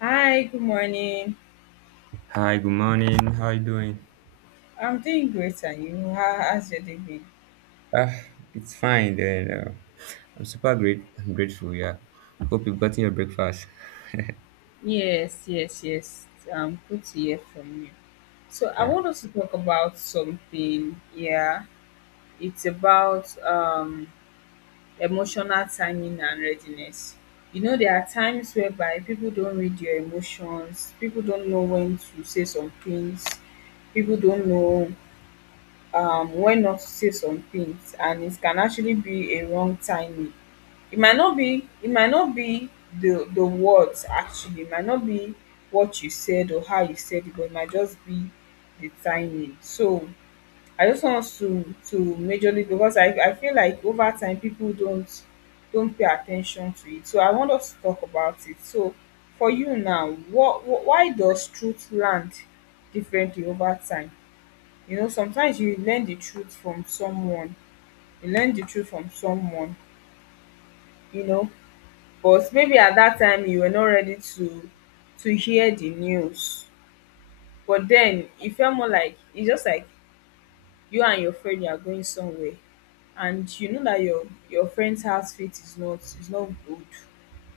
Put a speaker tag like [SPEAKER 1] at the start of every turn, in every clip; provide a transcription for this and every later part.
[SPEAKER 1] Hi, good morning.
[SPEAKER 2] Hi, good morning. How you doing?
[SPEAKER 1] I'm doing great, and you? How's your day been?
[SPEAKER 2] Ah, it's fine then. I'm super great. I'm grateful. Yeah. Hope you've gotten your breakfast.
[SPEAKER 1] Yes, yes, yes. Good to hear from you. So I
[SPEAKER 2] Yeah.
[SPEAKER 1] want us to talk about something. Yeah, it's about emotional timing and readiness. You know, there are times whereby people don't read your emotions. People don't know when to say some things. People don't know when not to say some things, and it can actually be a wrong timing. It might not be the words, actually. It might not be what you said or how you said it, but it might just be the timing. So I just want us to majorly, because I feel like over time people don't pay attention to it, so I want us to talk about it. So for you now, what why does truth land differently over time? You know, sometimes you learn the truth from someone. you learn the truth from someone you know, but maybe at that time you were not ready to hear the news. But then it felt more like, it's just like, you and your friend, you are going somewhere, and you know that your friend's outfit is not good,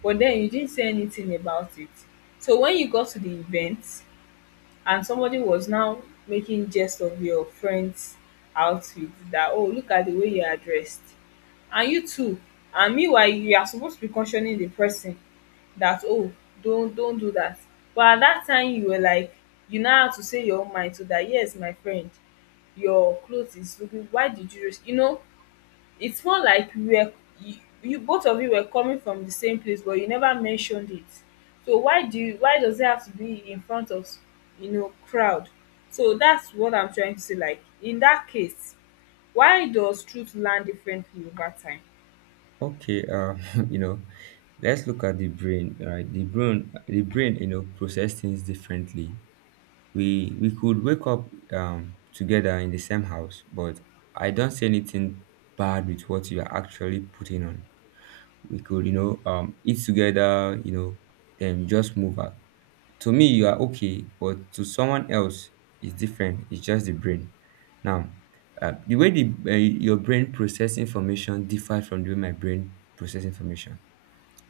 [SPEAKER 1] but then you didn't say anything about it. So when you got to the event and somebody was now making jest of your friend's outfit, that oh, look at the way you are dressed, and you too, and meanwhile you are supposed to be cautioning the person that oh, don't do that. But at that time you were like, you now had to say your own mind, so that yes, my friend, your clothes is looking, why did you risk? You know, it's more like we were, you, you, both of you were coming from the same place, but you never mentioned it. So why do you, why does it have to be in front of, you know, crowd? So that's what I'm trying to say, like in that case, why does truth land differently over time?
[SPEAKER 2] Okay. You know, let's look at the brain. Right. The brain. The brain. You know, process things differently. We could wake up together in the same house, but I don't see anything bad with what you are actually putting on. We could eat together. You know, then just move out. To me you are okay, but to someone else it's different. It's just the brain now. The way the your brain process information differs from the way my brain process information.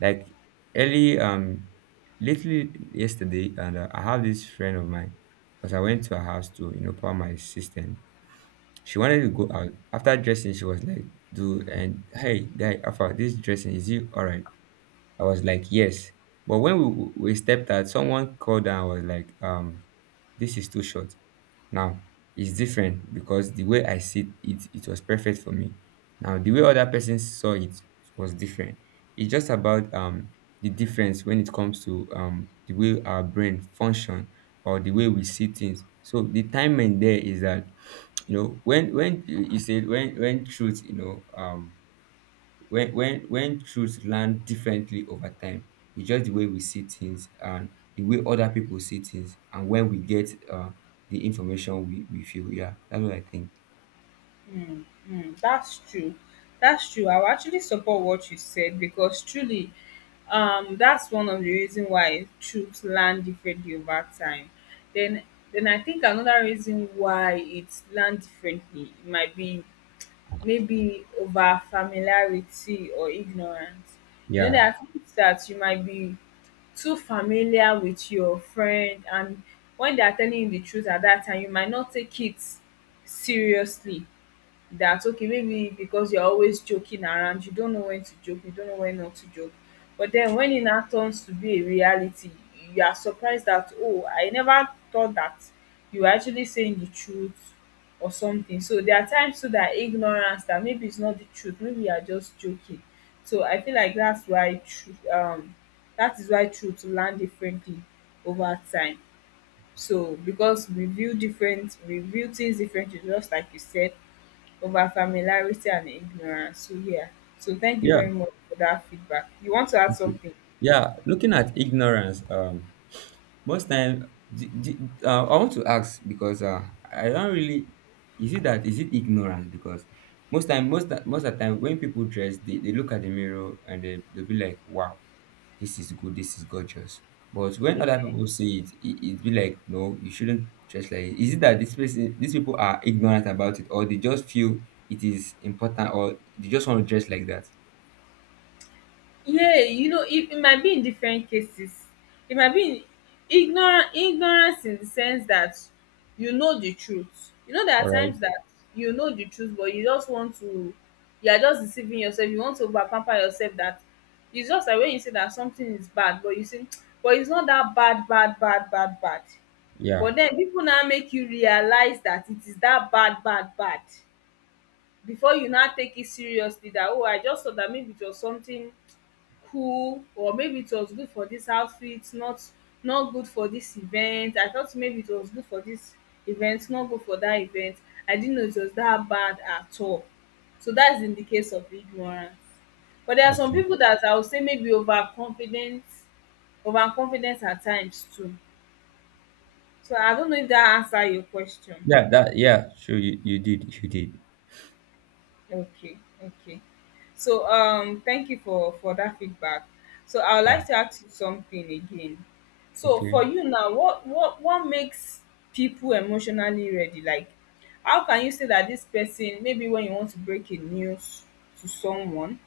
[SPEAKER 2] Like early lately yesterday, and I have this friend of mine. Because I went to her house to, you know, power my system, she wanted to go out. After dressing, she was like, "Do and hey guy alpha, this dressing, is it all right?" I was like, yes. But when we stepped out, someone called and was like, this is too short. Now it's different because the way I see it, it was perfect for me. Now the way other person saw it was different. It's just about the difference when it comes to the way our brain function or the way we see things. So the timing there is that, you know, when you said when truth, you know, when truth land differently over time, it's just the way we see things and the way other people see things. And when we get the information, we feel, yeah, that's what I think.
[SPEAKER 1] Mm, mm, that's true. That's true. I'll actually support what you said because truly, that's one of the reason why troops land differently over time. Then, then I think another reason why it's land differently might be maybe over familiarity or ignorance. You know, there
[SPEAKER 2] Yeah,
[SPEAKER 1] are things that you might be too familiar with your friend, and when they are telling you the truth at that time, you might not take it seriously, that okay, maybe because you're always joking around, you don't know when to joke, you don't know when not to joke. But then when it now turns to be a reality, you are surprised that oh, I never thought that you were actually saying the truth or something. So there are times too that ignorance, that maybe it's not the truth, maybe you are just joking. So I feel like that's why truth, that is why truth land differently over time. So because we view different, we view things differently, just like you said, over familiarity and ignorance. So yeah. So thank you
[SPEAKER 2] yeah,
[SPEAKER 1] very much for that feedback. You want to add something?
[SPEAKER 2] yeah. Looking at ignorance, most time I want to ask, because I don't really— is it that, is it ignorance? Because most of the time when people dress, they look at the mirror and they'll be like, wow, this is good, this is gorgeous. But when other people see it, it be like, no, you shouldn't dress like it. Is it that this person, these people, are ignorant about it, or they just feel it is important, or they just want to dress like that?
[SPEAKER 1] Yeah, you know, it might be in different cases. It might be in ignorant ignorance, in the sense that, you know, the truth, you know, there
[SPEAKER 2] All
[SPEAKER 1] are
[SPEAKER 2] right.
[SPEAKER 1] times that you know the truth, but you just want to, you are just deceiving yourself, you want to over pamper yourself, that it's just like when you say that something is bad, but you say but it's not that bad bad bad bad bad,
[SPEAKER 2] Yeah.
[SPEAKER 1] but den people now make you realize that it is that bad bad bad, before you now take it seriously that oh, I just saw that maybe it was something cool, or maybe it was good for this outfit, not good for this event, I thought maybe it was good for this event, not good for that event, I didn't know it was that bad at all. So that's in the case of ignorance. But there are some
[SPEAKER 2] Okay.
[SPEAKER 1] people that I would say maybe over confident, over confident at times too. So I don't know if that answer your question.
[SPEAKER 2] Yeah. That. Yeah. Sure. You did. You did.
[SPEAKER 1] Okay, okay. So thank you for that feedback. So I would
[SPEAKER 2] Yeah.
[SPEAKER 1] like to ask you something again. So
[SPEAKER 2] Okay.
[SPEAKER 1] for you now, what makes people emotionally ready? Like how can you say that this person, maybe when you want to break a news to someone,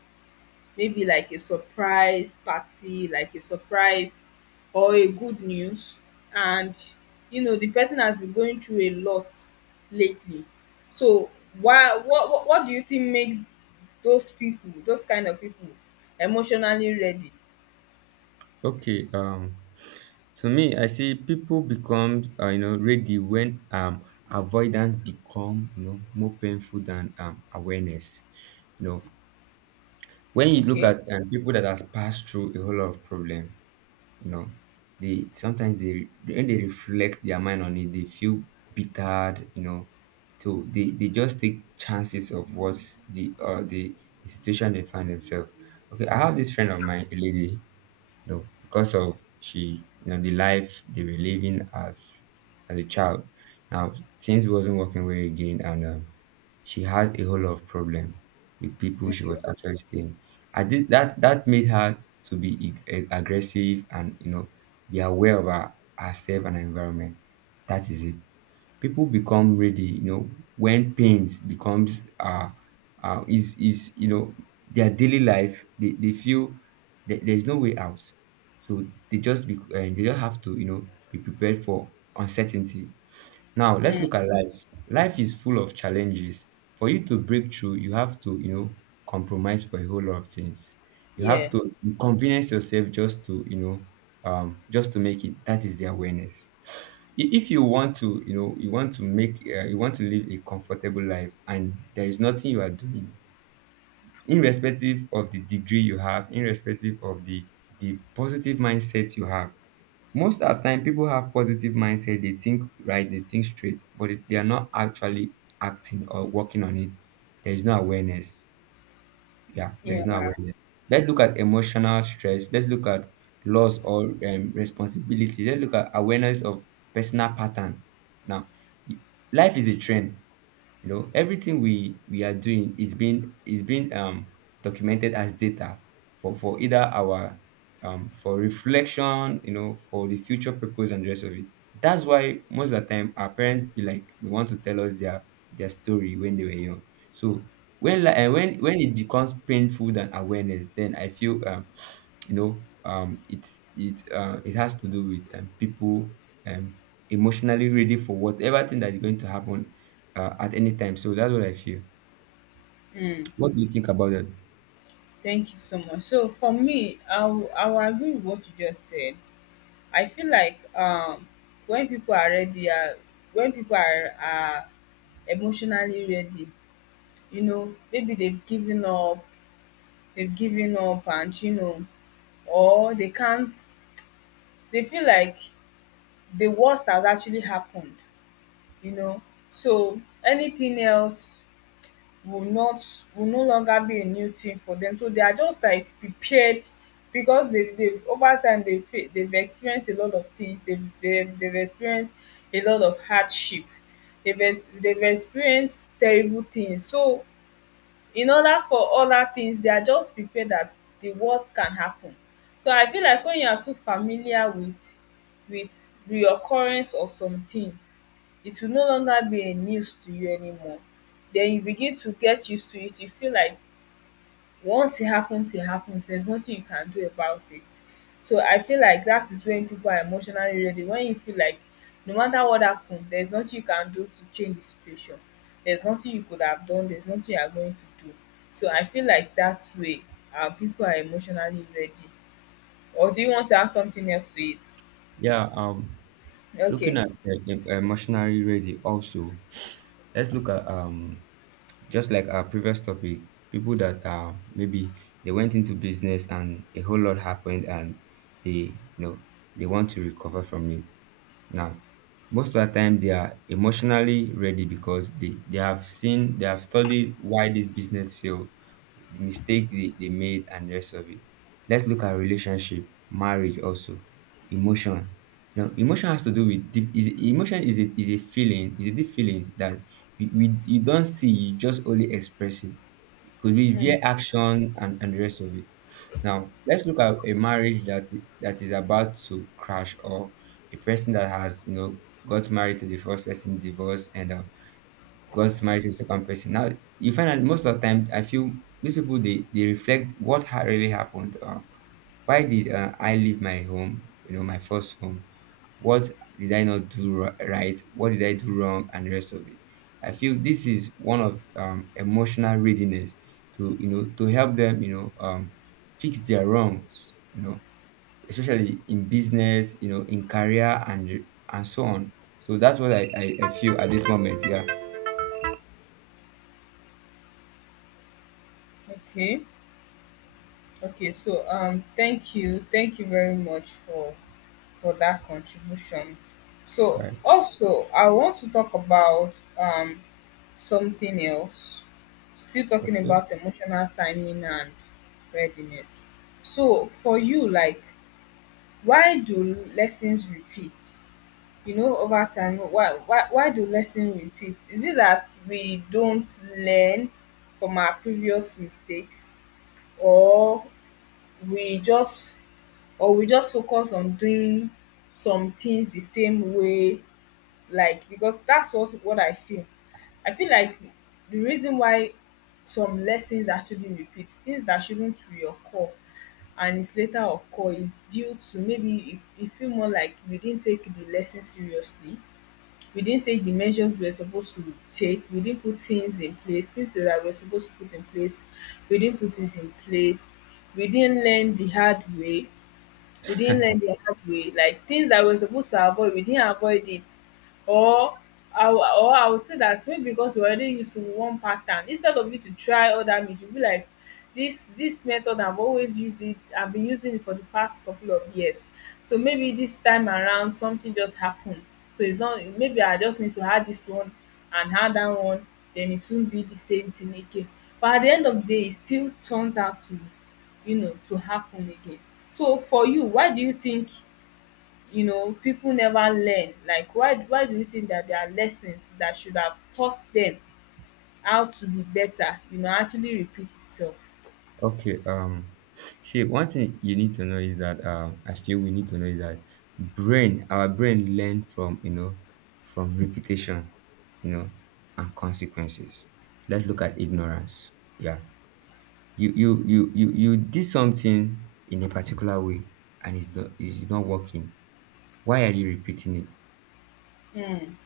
[SPEAKER 1] maybe like a surprise party, like a surprise, or a good news. And you know, the person has been going through a lot lately. So why what do you think makes those people, those kind of people, emotionally ready?
[SPEAKER 2] Okay. To me, I see people become, you know, ready when avoidance become, you know, more painful than awareness. You know, when you look
[SPEAKER 1] Okay.
[SPEAKER 2] at people that has passed through a whole lot of problem, you know, they sometimes, they, when they reflect their mind on it, they feel bittered, you know. So they just take chances of what the uh, the, the situation they find themselves. Okay, I have this friend of mine, a lady. You know, because of, she, you know, the life they were living as a child. Now things wasn't working well again, and she had a whole lot of problem with people she
[SPEAKER 1] Okay.
[SPEAKER 2] was actually staying. I did that, that made her to be aggressive and, you know, be aware of herself and her environment. That is it. People become ready, you know, when pains becomes, is you know, their daily life. They feel that there's no way out, so they just be, they just have to, you know, be prepared for uncertainty. Now let's look
[SPEAKER 1] Mm,
[SPEAKER 2] at life. Life is full of challenges. For you to break through, you have to, you know, compromise for a whole lot of things. You have
[SPEAKER 1] yeah,
[SPEAKER 2] to inconvenience yourself just to, you know, just to make it. That is the awareness. If you want to, you know, you want to make, you want to live a comfortable life, and there is nothing you are doing, irrespective of the degree you have, irrespective of the positive mindset you have. Most of the time people have positive mindset, they think right, they think straight, they are not actually acting or working on it. There is no awareness. Yeah, there is no
[SPEAKER 1] yeah.
[SPEAKER 2] awareness. Let's look at emotional stress, let's look at loss or, responsibility, let's look at awareness of personal pattern. Now, y- life is a trend. You know, everything we are doing is being, documented as data for, either our, for reflection, you know, for the future purpose and the rest of it. That's why most of the time our parents be like they want to tell us their story when they were young. So when, like, and when it becomes painful than awareness, then I feel, it, it has to do with, people, um emotionally ready for whatever thing that's going to happen, at any time. So that's what I feel.
[SPEAKER 1] Mm,
[SPEAKER 2] What do you think about that?
[SPEAKER 1] thank you so much. So for me, I will agree with what you just said. I feel like when people are ready, when people are emotionally ready, you know, maybe they've given up, and you know, or they can't, they feel like the worst has actually happened, you know. So anything else will not, will no longer be a new thing for them, so they are just like prepared, because they over time they've experienced a lot of things, they've experienced a lot of hardship, they've experienced terrible things. So in order for other things they are just prepared that the worst can happen. So I feel like when you are too familiar with reoccurrence of some things, it will no longer be a news to you anymore. Then you begin to get used to it, you feel like, once it happens, it happens. There's nothing you can do about it. So I feel like that is when people are emotionally ready. When you feel like no matter what happens, there's nothing you can do to change the situation. There's nothing you could have done. There's nothing you are going to do. So I feel like that way, people are emotionally ready. Or do you want to add something else to it?
[SPEAKER 2] Yeah, um, looking
[SPEAKER 1] Okay.
[SPEAKER 2] at, emotionally ready also, let's look at, just like our previous topic, people that, maybe they went into business and a whole lot happened and they, you know, they want to recover from it. Now most of the time they are emotionally ready because they have seen, they have studied why this business failed, the mistake they made and the rest of it. Let's look at relationship, marriage also. Emotion, you know, emotion has to do with deep— is emotion is is a feeling, is a deep feeling that we you don't see, you just only express it. It could be via
[SPEAKER 1] Mm,
[SPEAKER 2] action and the rest of it. Now let's look at a marriage that, that is about to crash, or a person that has, you know, got married to the first person, divorced, and, got married to the second person. Now you find that most of the time, I feel these people, they reflect what had really happened. Why did, I leave my home, you know, my first home? What did I not do right? What did I do wrong, and the rest of it? I feel this is one of, emotional readiness to, you know, to help them, you know, fix their wrongs, you know, especially in business, you know, in career and so on. So that's what I feel at this moment. Yeah.
[SPEAKER 1] okay. Okay. So thank you. Thank you very much for that contribution. So
[SPEAKER 2] Right.
[SPEAKER 1] also I want to talk about something else. Still talking
[SPEAKER 2] Okay.
[SPEAKER 1] about emotional timing and readiness. So for you, like, why do lessons repeat? You know, over time, why do lessons repeat? Is it that we don't learn from our previous mistakes, or we just, or we just focus on doing some things the same way, like because that's what I feel. I feel like the reason why some lessons actually repeat, things that shouldn't reoccur and it's later occur, is due to, maybe if you feel more like, we didn't take the lesson seriously, we didn't take the measures we were supposed to take, we didn't put things in place, things that we were supposed to put in place, we didn't put it in place, we didn't learn the hard way, like things that we're supposed to avoid, we didn't avoid it. Or I would say that maybe because we're already used to one pattern, instead of you to try other means, you'll be like, this method I've always used it, I've been using it for the past couple of years, so maybe this time around something just happened, so it's not, maybe I just need to add this one and add that one, then it won't be the same thing again. But at the end of the day it still turns out to, you know, to happen again. So for you, why do you think, you know, people never learn? Like why do you think that there are lessons that should have taught them how to be better, you know, actually repeat itself?
[SPEAKER 2] Okay. See, one thing you need to know is that, I feel we need to know is that brain, our brain learn from, you know, from repetition, you know, and consequences. Let's look at ignorance. Yeah, you did something in a particular way, and it's not working. Why are you repeating it?
[SPEAKER 1] Mm,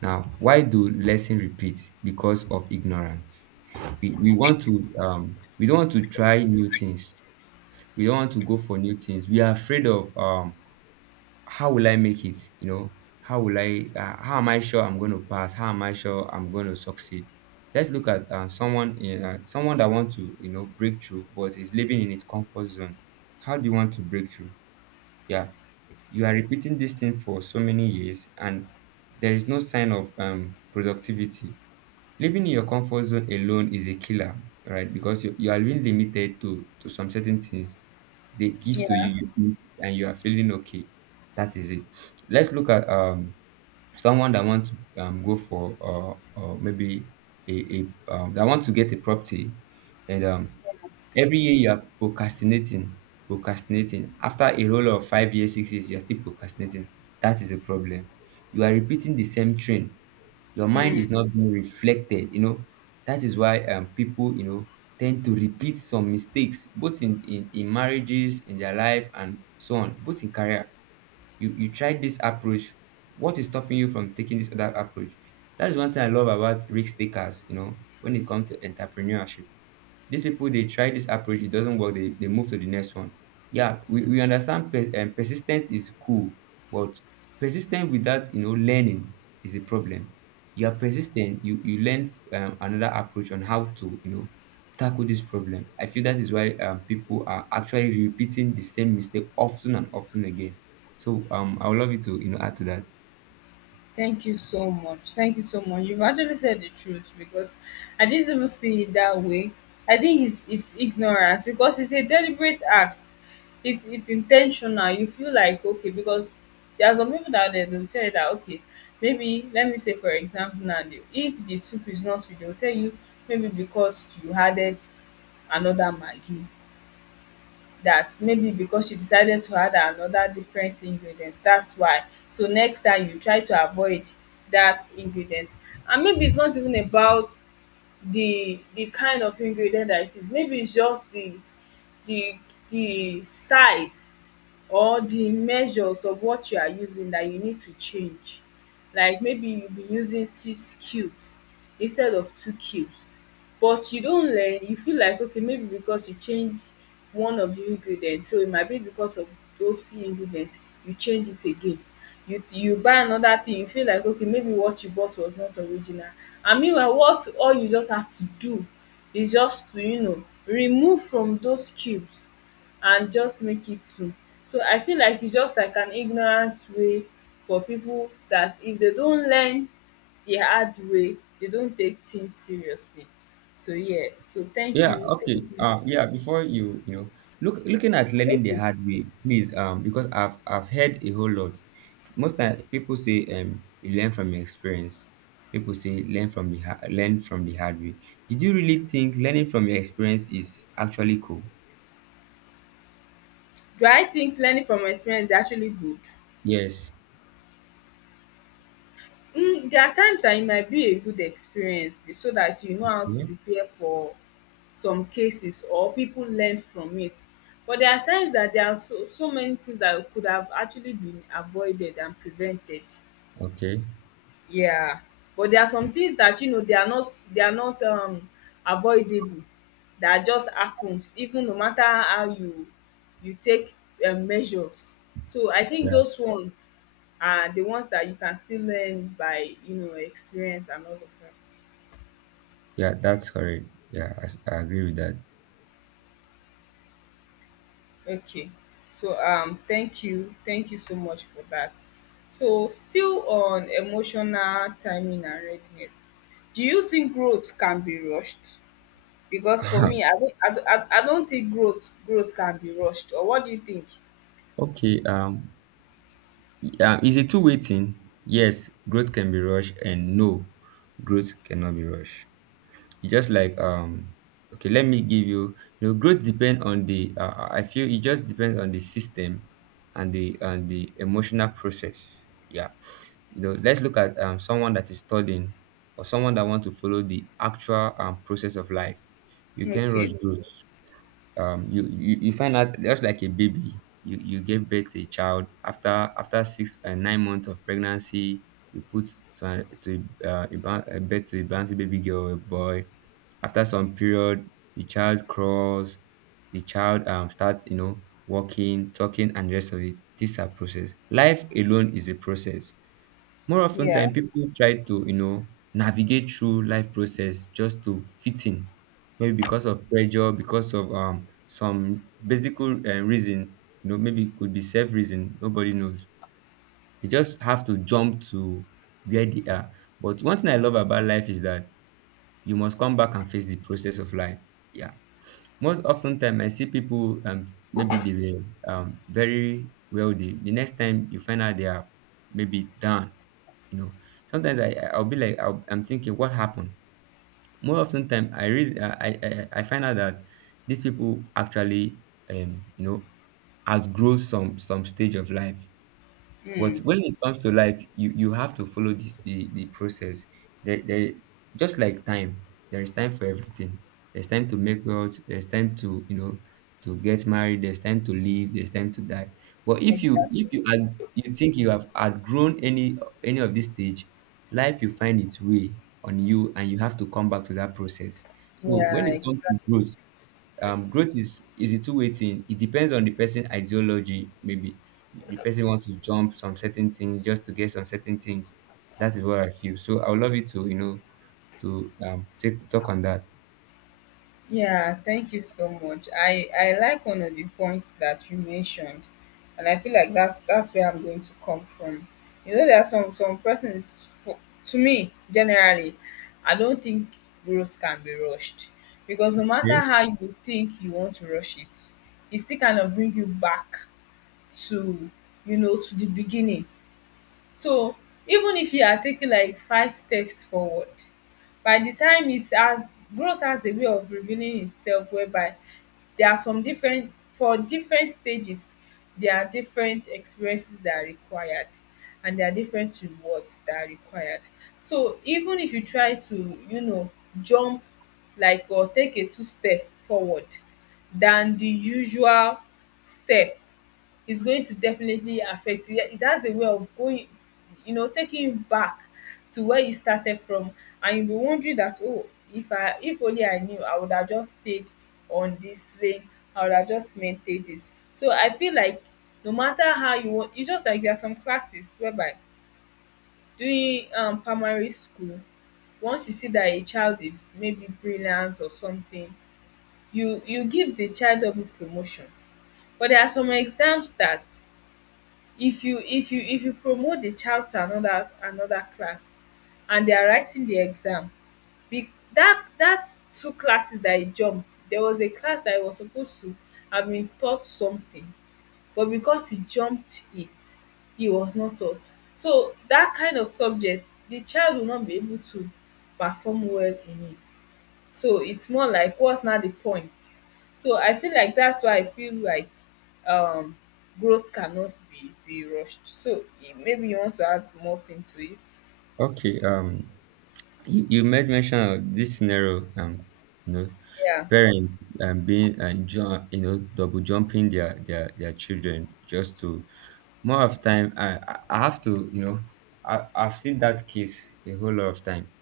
[SPEAKER 2] Now, why do lesson repeat? Because of ignorance. We want to, we don't want to try new things. We don't want to go for new things. We are afraid of, how will I make it? You know, how will I? How am I sure I'm going to pass? How am I sure I'm going to succeed? Let's look at, someone in, someone that want to, you know, break through, but is living in his comfort zone. How do you want to break through? Yeah, you are repeating this thing for so many years, and there is no sign of, productivity. Living in your comfort zone alone is a killer, right? Because you are being limited to some certain things. They give to
[SPEAKER 1] yeah,
[SPEAKER 2] you, you eat and you are feeling okay. That is it. Let's look at, someone that wants to, go for, maybe a, that want to get a property. And, every year you are procrastinating, procrastinating. After a roll of 5 years, 6 years, you are still procrastinating. That is a problem. You are repeating the same train. Your mind is
[SPEAKER 1] mm,
[SPEAKER 2] not being reflected, you know. That is why, people, you know, tend to repeat some mistakes, both in, in marriages, in their life and so on, both in career. You tried this approach. What is stopping you from taking this other approach? That is one thing I love about risk takers, you know, when it comes to entrepreneurship. These people, they try this approach, it doesn't work, they move to the next one. Yeah, we understand persistence is cool, but persistent without, you know, learning is a problem. You are persistent, you learn, another approach on how to, you know, tackle this problem. I feel that is why, people are actually repeating the same mistake often and often again. So, I would love you to, you know, add to that.
[SPEAKER 1] thank you so much. Thank you so much. You've actually said the truth because I didn't even see it that way. I think it's ignorance because it's a deliberate act. It's intentional. You feel like okay because there are some people that they will tell you that okay, maybe let me say for example now if the soup is not sweet they will tell you maybe because you added another maggi, that maybe because she decided to add another different ingredient, that's why. So next time you try to avoid that ingredient, and maybe it's not even about the kind of ingredient that it is. Maybe it's just the the size or the measures of what you are using that you need to change. Like maybe you be using six cubes instead of two cubes, but you don learn. You feel like okay, maybe because you change one of the ingredient, so it might be because of those two ingredient, you change it again. You buy another thing, you feel like okay, maybe what you bought was not original. And meanwhile what all you just have to do is just to remove from those cubes and just make it too. So I feel like it's just like an ignorant way for people that if they don't learn the hard way, they don't take things seriously. So yeah, so thank
[SPEAKER 2] Yeah,
[SPEAKER 1] you. Thank
[SPEAKER 2] okay.
[SPEAKER 1] you.
[SPEAKER 2] Yeah, before you, looking at learning the
[SPEAKER 1] Okay.
[SPEAKER 2] hard way, please, because I've heard a whole lot. Most time people say you learn from your experience. People say learn from the learn from the hard way. Did you really think learning from your experience is actually cool?
[SPEAKER 1] Do I think learning from experience is actually good?
[SPEAKER 2] Yes.
[SPEAKER 1] Mm, there are times that it might be a good experience so that you know how to
[SPEAKER 2] Yeah.
[SPEAKER 1] prepare for some cases or people learn from it. But there are times that there are so, so many things that could have actually been avoided and prevented.
[SPEAKER 2] Okay.
[SPEAKER 1] Yeah, but there are some things that you know they are not avoidable, that just happens even no matter how you you take measures. So I think
[SPEAKER 2] Yeah.
[SPEAKER 1] those ones are the ones that you can still learn by experience and all of that.
[SPEAKER 2] Yeah, that's correct. Yeah, I agree with that.
[SPEAKER 1] Okay. So thank you. Thank you so much for that. So still on emotional timing and readiness. Do you think growth can be rushed? Because for me, I don't, I, don't- I, I don't think growth can be rushed. Or what do you think?
[SPEAKER 2] Okay. Yeah. Is it two-way thing? Yes, growth can be rushed, and no, growth cannot be rushed. Just like okay, let me give you you know growth depend on the I feel it just depends on the system and the emotional process. Yeah. You know, let's look at someone that is studying or someone that want to follow the actual process of life. You can rush
[SPEAKER 1] Okay.
[SPEAKER 2] growth. You, you find out just like a baby. You give birth to a child after after 6 and 9 months of pregnancy you put to a, ba- a bed to a bouncy baby girl or a boy after some period, the child crawls, the child starts, you know, walking, talking, and the rest of it. These are process. Life alone is a process. More often
[SPEAKER 1] Yeah.
[SPEAKER 2] than people try to, you know, navigate through life process just to fit in. Maybe because of pressure, because of some basic reason, you know, maybe it could be self reason. Nobody knows. They just have to jump to where they are. But one thing I love about life is that you must come back and face the process of life. Yeah. Most often time I see people maybe they were very wealthy. The next time you find out they are maybe down, you know. Sometimes I- I'll be like I'll, I'm thinking what happened. More often time I reason I find out that these people actually you know outgrow some stage of life. But
[SPEAKER 1] Mm,
[SPEAKER 2] when it comes to life, you have to follow the process. There, there, just like time, there is time for everything. There's time to make wealth. There's time to to get married. There's time to live. There's time to die. But if
[SPEAKER 1] exactly.
[SPEAKER 2] you had, you think you have outgrown any of this stage, life will find its way on you, and you have to come back to that process. So when
[SPEAKER 1] Yeah,
[SPEAKER 2] it comes to
[SPEAKER 1] exactly.
[SPEAKER 2] growth, growth is a two-way thing. It depends on the person ideology. Maybe the person wants to jump some certain things just to get some certain things. That is what I feel. So I would love you to to take talk on that.
[SPEAKER 1] Yeah, thank you so much. I like one of the points that you mentioned, and I feel like that's where I'm going to come from. You know, there are some persons. For, to me, generally, I don't think growth can be rushed because no matter
[SPEAKER 2] Okay.
[SPEAKER 1] how you think you want to rush it, it still kind of bring you back to you know to the beginning. So even if you are taking like five steps forward, by the time it has, growth has a way of revealing itself, whereby there are some different, for different stages there are different experiences that are required, and there are different rewards that are required. So even if you try to you know jump like, or take a two step forward than the usual step, is going to definitely affect you. It has a way of going, you know, taking you back to where you started from, and you'll be wondering that oh, if only I knew, I would have just stayed on this lane. I would have just maintained this. So I feel like no matter how you want, it's just like there are some classes whereby during primary school, once you see that a child is maybe brilliant or something, you give the child double promotion. But there are some exams that if you promote the child to another class and they are writing the exam, be that two classes that e jump, there was a class that I was supposed to have been taught something, but because he jumped it, he was not taught. So that kind of subject the child will not be able to perform well in it. So it's more like what's not the point. So I feel like that's why I feel like um growth cannot be rushed. So eh, maybe you want to add more thing to it.
[SPEAKER 2] okay um you, you made mention of this scenario you know
[SPEAKER 1] Yeah.
[SPEAKER 2] parents being you know double jumping their children just to. More of time I have to I've seen that case a whole lot of time.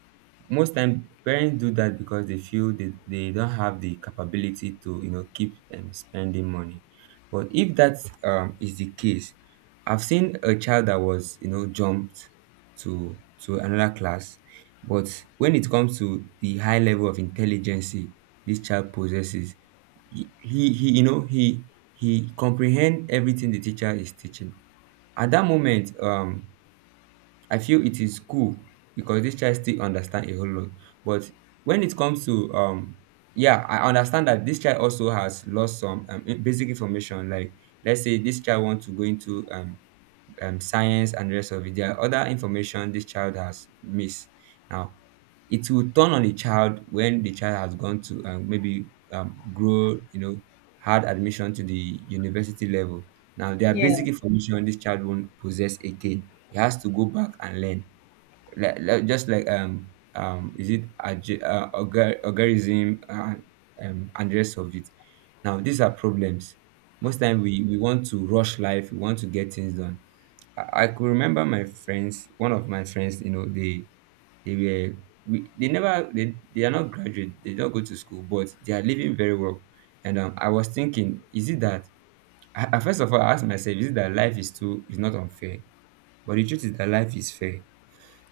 [SPEAKER 2] Most time parents do that because they feel they don't have the capability to you know keep spending money. But if that is the case, I've seen a child that was you know jumped to another class, but when it comes to the high level of intelligence this child possesses, you know he comprehend everything the teacher is teaching. At that moment, I feel it is cool because this child still understand a whole lot. But when it comes to yeah, I understand that this child also has lost some basic information. Like let's say this child wants to go into science and the rest of it. There are other information this child has missed. Now it will turn on the child when the child has gone to maybe grow, you know, had admission to the university level. Now there are
[SPEAKER 1] Yeah,
[SPEAKER 2] basic information this child won't possess again. He has to go back and learn like, just like is it algorithm and the rest of it. Now these are problems. Most time we want to rush life. We want to get things done. I could remember my friends. One of my friends, you know, they were we, they never they, they are not graduate. They don't go to school, but they are living very well. And I was thinking, is it that I first of all I asked myself, is it that life is too is not unfair? But the truth is that life is fair.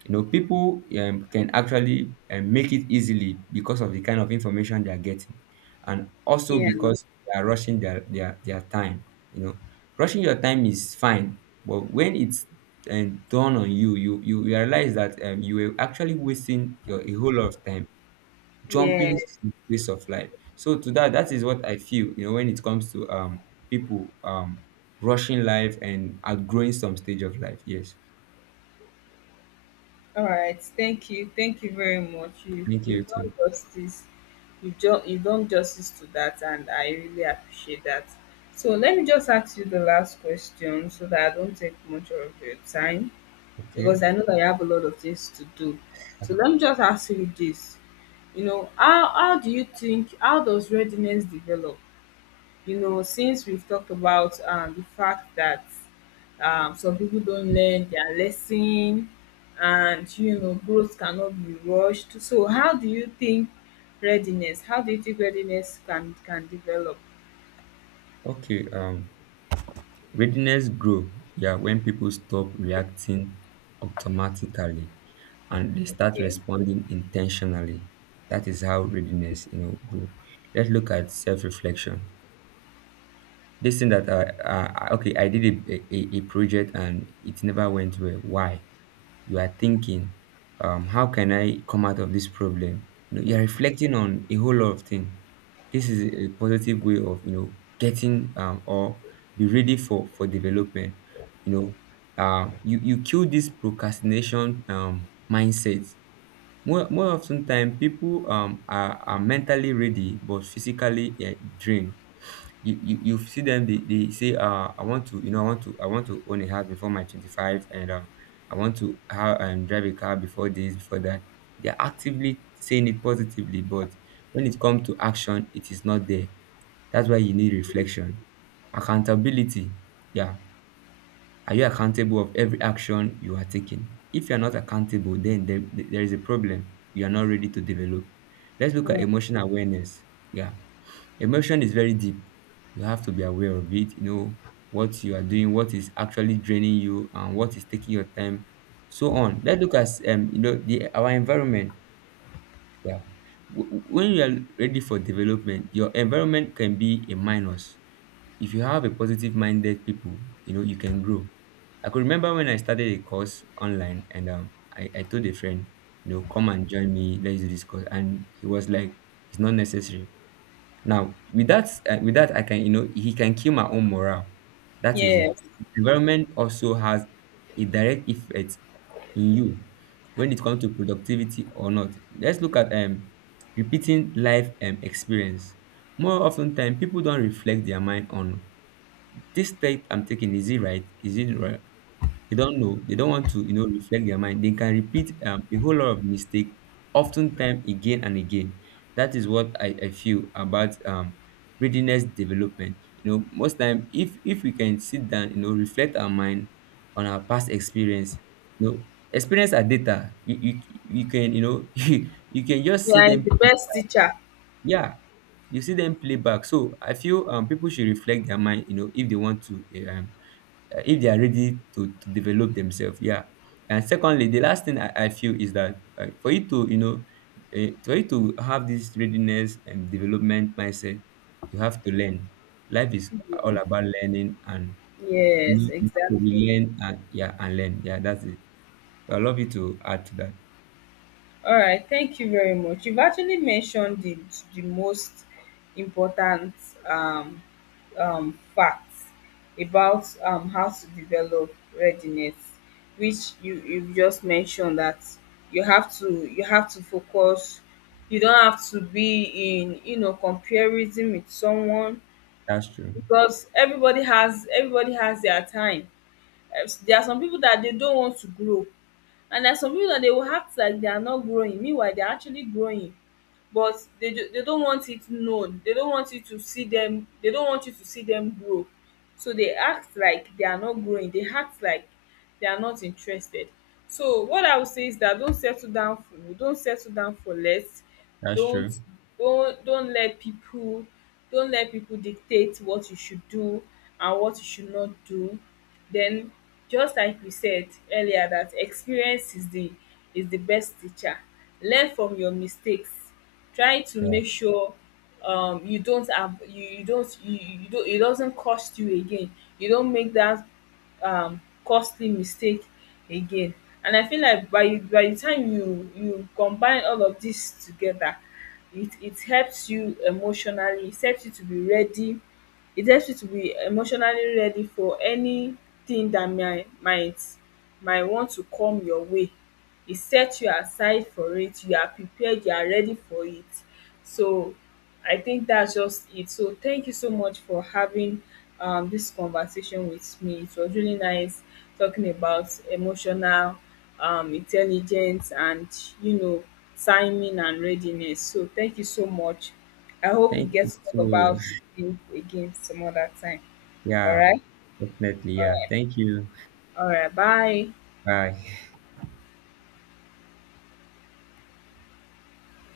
[SPEAKER 2] You know, people can actually make it easily because of the kind of information they are getting, and also
[SPEAKER 1] yeah,
[SPEAKER 2] because they are rushing their time. You know, rushing your time is fine, but when it's done on you, you realize that you were actually wasting your a whole lot of time
[SPEAKER 1] yeah.
[SPEAKER 2] jumping to ways of life. So to that, that is what I feel, you know, when it comes to people rushing life and outgrowing some stage of life, yes.
[SPEAKER 1] All right. Thank you. Thank you very much. You
[SPEAKER 2] Thank you
[SPEAKER 1] you've done
[SPEAKER 2] too.
[SPEAKER 1] justice. You've done justice to that, and I really appreciate that. So let me just ask you the last question, so that I don't take much of your time,
[SPEAKER 2] Okay.
[SPEAKER 1] because I know that you have a lot of things to do. So let me just ask you this. You know, how do you think? How does readiness develop? You know, since we've talked about the fact that some people don't learn their lesson, and, you know, growth cannot be rushed. So, how do you think readiness, how do you think readiness can develop?
[SPEAKER 2] Okay, readiness grow, yeah, when people stop reacting automatically and they start
[SPEAKER 1] Okay.
[SPEAKER 2] responding intentionally. That is how readiness, you know, grow. Let's look at self-reflection. This thing that, okay, I did a project and it never went well. Why? You are thinking, how can I come out of this problem? You know, you are reflecting on a whole lot of things. This is a positive way of you know getting or be ready for development. You know, you kill this procrastination mindset. More often time people are mentally ready but physically drained. You, you see them, they say I want to I want to own a house before my 25 and I want to have and drive a car before this before that. They're actively saying it positively, but when it comes to action it is not there. That's why you need reflection. Accountability. Yeah. Are you accountable of every action you are taking? If you are not accountable, then there is a problem. You are not ready to develop. Let's look at emotional awareness. Yeah. Emotion is very deep. You have to be aware of it, you know, what you are doing, what is actually draining you, and what is taking your time, so on. Let's look at you know, the our environment. Yeah. When you are ready for development, your environment can be a minus. If you have a positive minded people, you know, you can grow. I could remember when I started a course online and I told a friend, you know, come and join me, let's do this course. And he was like, it's not necessary. Now, with that, I can, you know, he can kill my own morale. That is it.
[SPEAKER 1] Yes.
[SPEAKER 2] Environment also has a direct effect in you when it comes to productivity or not. Let's look at repeating life experience. More often time, people don't reflect their mind on this step I'm taking, is it right? Is it right? They don't know. They don't want to, you know, reflect their mind. They can repeat a whole lot of mistake, oftentimes again and again. That is what I feel about readiness development. You know, most time, if we can sit down, you know, reflect our mind on our past experience, you know, experience are data. You can, you know, you can just see
[SPEAKER 1] Yeah, it's
[SPEAKER 2] them.
[SPEAKER 1] the best teacher.
[SPEAKER 2] Yeah, you see them play back. So I feel people should reflect their mind, you know, if they want to if they are ready to develop themselves. Yeah. And secondly, the last thing I feel is that for you to, you know, for you to have this readiness and development mindset, you have to learn. Life is all about learning and you
[SPEAKER 1] Yes,
[SPEAKER 2] know, you have to
[SPEAKER 1] exactly.
[SPEAKER 2] relearn and yeah and learn. Yeah, that's it. So, I love you to add to that.
[SPEAKER 1] All right, thank you very much. You've actually mentioned the most important um, facts about how to develop readiness, which you just mentioned that you have to focus. You don't have to be in you know comparison with someone,
[SPEAKER 2] That's true.
[SPEAKER 1] because everybody has their time. Eh, there are some people that they don't want to grow, and there are some people that they will act like they are not growing, meanwhile they are actually growing. But they do, they don't want it known, they don't want you to see them, they don't want you to see them grow. So they act like they are not growing, they act like they are not interested. So what I would say is that don't settle down for less.
[SPEAKER 2] That's
[SPEAKER 1] don't
[SPEAKER 2] true.
[SPEAKER 1] don't let people dictate what you should do and what you should not do. Then, just like we said earlier, that experience is the best teacher. Learn from your mistakes, try to
[SPEAKER 2] Yeah.
[SPEAKER 1] make sure you don't have, you don't, it doesn't cost you again, you don't make that costly mistake again. And I feel like by the time you combine all of this together, it helps you emotionally, it helps you to be ready, it helps you to be emotionally ready for anything that might might want to come your way. You set you aside for it, you are prepared, you are ready for it. So I think that's just it. So thank you so much for having this conversation with me. It was really nice talking about emotional intelligence and you know timing and readiness. So thank you so much. I hope we
[SPEAKER 2] Thank
[SPEAKER 1] get
[SPEAKER 2] you.
[SPEAKER 1] to talk
[SPEAKER 2] Too.
[SPEAKER 1] about it again some other time. All
[SPEAKER 2] Yeah,
[SPEAKER 1] right.
[SPEAKER 2] definitely. Yeah. Thank you.
[SPEAKER 1] All right, bye.
[SPEAKER 2] Bye.